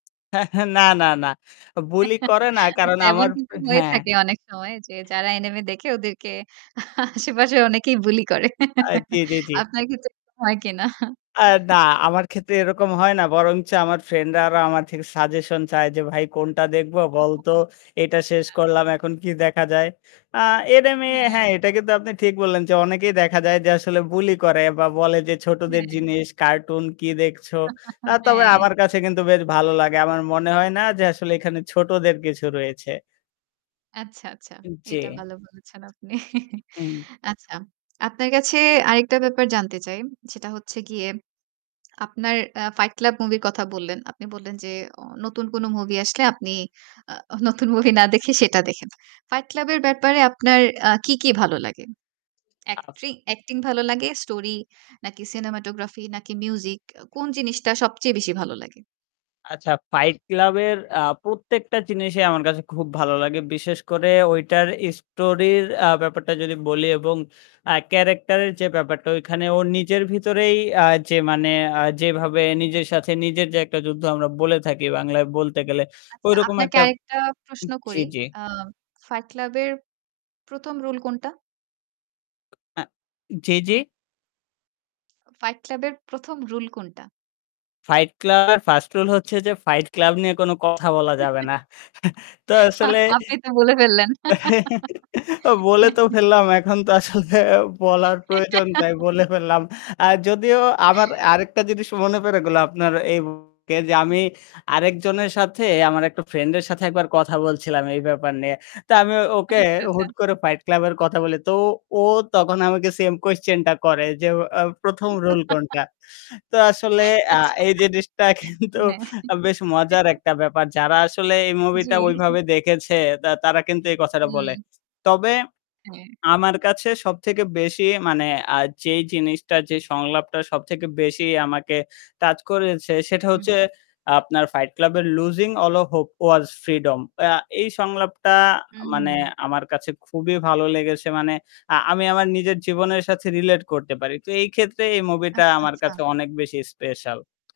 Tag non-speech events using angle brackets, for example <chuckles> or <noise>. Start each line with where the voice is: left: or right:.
left: <chuckles> না, না, না। বুলি করে
right: <giggles>
left: না, কারণ
right: আচ্ছা এমন
left: আমার
right: কিন্তু হয়ে
left: হ্যাঁ।
right: থাকে অনেক সময়। যে যারা এনিমে দেখে ওদেরকে আশেপাশে অনেকেই বুলি করে।
left: আ জ্বী,
right: <giggles>
left: জ্বী, জ্বী।
right: আপনার ক্ষেত্রে এরকম হয় কিনা?
left: আ না, আমার ক্ষেত্রে এরকম হয় না। বরঞ্চ আমার ফ্রেন্ড-রা আরো আমার থেকে সাজেশন চায় যে ভাই কোনটা দেখবো বলতো। এটা
right: <laughs>
left: শেষ
right: না।
left: করলাম। এখন কি দেখা যায়। আ এটা আমি
right: হ্যাঁ।
left: হ্যাঁ, এটা কিন্তু আপনি ঠিক বললেন। যে অনেকেই দেখা যায় যে আসলে বুলি করে বা বলে যে ছোটদের
right: হ্যাঁ।
left: জিনিস কার্টুন কি দেখছো। আ
right: <laughs>
left: তবে
right: হ্যাঁ
left: আমার কাছে কিন্তু বেশ ভালো লাগে। আমার মনে হয় না যে আসলে এখানে ছোটদের কিছু রয়েছে।
right: আচ্ছা, আচ্ছা।
left: জ্বী।
right: এটা ভালো বলেছেন আপনি। <chuckles>
left: হুম।
right: আচ্ছা। আপনার কাছে আরেকটা ব্যাপার জানতে চাই। সেটা হচ্ছে গিয়ে আপনার আ ফাইট ক্লাব মুভি-র কথা বললেন, আপনি বললেন যে ও নতুন কোন মুভি আসলে আপনি আ নতুন মুভি না দেখে সেটা দেখেন। ফাইট ক্লাব এর ব্যাপারে আপনার আ কি কি ভালো লাগে? অ্যাক্টিং অ্যাক্টিং ভালো লাগে? স্টোরি নাকি সিনেমাটোগ্রাফি নাকি মিউজিক কোন জিনিসটা সবচেয়ে বেশি ভালো লাগে?
left: আচ্ছা, ফাইট ক্লাব-এর আ প্রত্যেকটা জিনিসই আমার কাছে খুব ভালো লাগে। বিশেষ করে ঐটার স্টোরির আ ব্যাপারটা যদি বলি এবং আ ক্যারাক্টার এর যে ব্যাপারটা। ঐখানে ওর নিজের ভিতরেই আ যে মানে আ যেভাবে নিজের সাথে নিজের যে একটা যুদ্ধ আমরা বলে থাকি বাংলায় বলতে গেলে।
right: আচ্ছা
left: ঐরকম
right: আপনাকে
left: একটা।
right: আরেকটা প্রশ্ন
left: জ্বি,
right: করি।
left: জ্বি।
right: আ ফাইট ক্লাব এর ১ম রুল কোনটা?
left: আ জ্বী, জ্বী।
right: ফাইট ক্লাব এর ১ম রুল কোনটা?
left: ফাইট ক্লাব 1st রুল হচ্ছে যে ফাইট ক্লাব নিয়ে কোন কথা বলা যাবে
right: <giggles>
left: না। <chuckles> তো আসলে
right: আপনি তো বলে ফেললেন।
left: <chuckles> বলে তো
right: <giggles>
left: ফেললাম। এখন তো আসলে বলার প্রয়োজন তাই
right: <giggles>
left: বলে ফেললাম। আ যদিও আমার আরেকটা জিনিস মনে পড়ে গেলো আপনার এই মুহুর্তে যে আমি আরেকজনের সাথে আমার একটা ফ্রেন্ড এর সাথে একবার কথা বলছিলাম এই ব্যাপার নিয়ে। তো আমি ওকে
right: আচ্ছা, আচ্ছা।
left: হুট করে ফাইট ক্লাব এর কথা বলি। তো ও তখন আমাকে সেম কুয়েসচেনটা করে। যে আ ১ম রুল
right: <giggles>
left: কোনটা? তো আসলে
right: <giggles>
left: আ
right: আচ্ছা।
left: এই জিনিসটা কিন্তু
right: হ্যাঁ।
left: বেশ মজার
right: <giggles>
left: একটা ব্যাপার। যারা আসলে এই
right: জ্বী।
left: মুভিটা ঐভাবে দেখেছে তা তারা কিন্তু এই কথাটা বলে।
right: হুম।
left: তবে
right: হ্যাঁ।
left: আমার কাছে সবথেকে বেশি মানে আ যেই জিনিসটা, যে সংলাপটা সবথেকে বেশি আমাকে টাচ করেছে। সেটা
right: হুম।
left: হচ্ছে আপনার ফাইট ক্লাব এর losing all of hope was freedom. আ এই সংলাপটা
right: হুম,
left: মানে
right: হুম।
left: আমার কাছে খুবই ভালো লেগেছে। মানে আ আমি আমার নিজের জীবনের সাথে রিলেট করতে পারি। তো এই ক্ষেত্রে এই মুভিটা
right: আচ্ছা,
left: আমার
right: আচ্ছা।
left: কাছে অনেক বেশি স্পেশাল।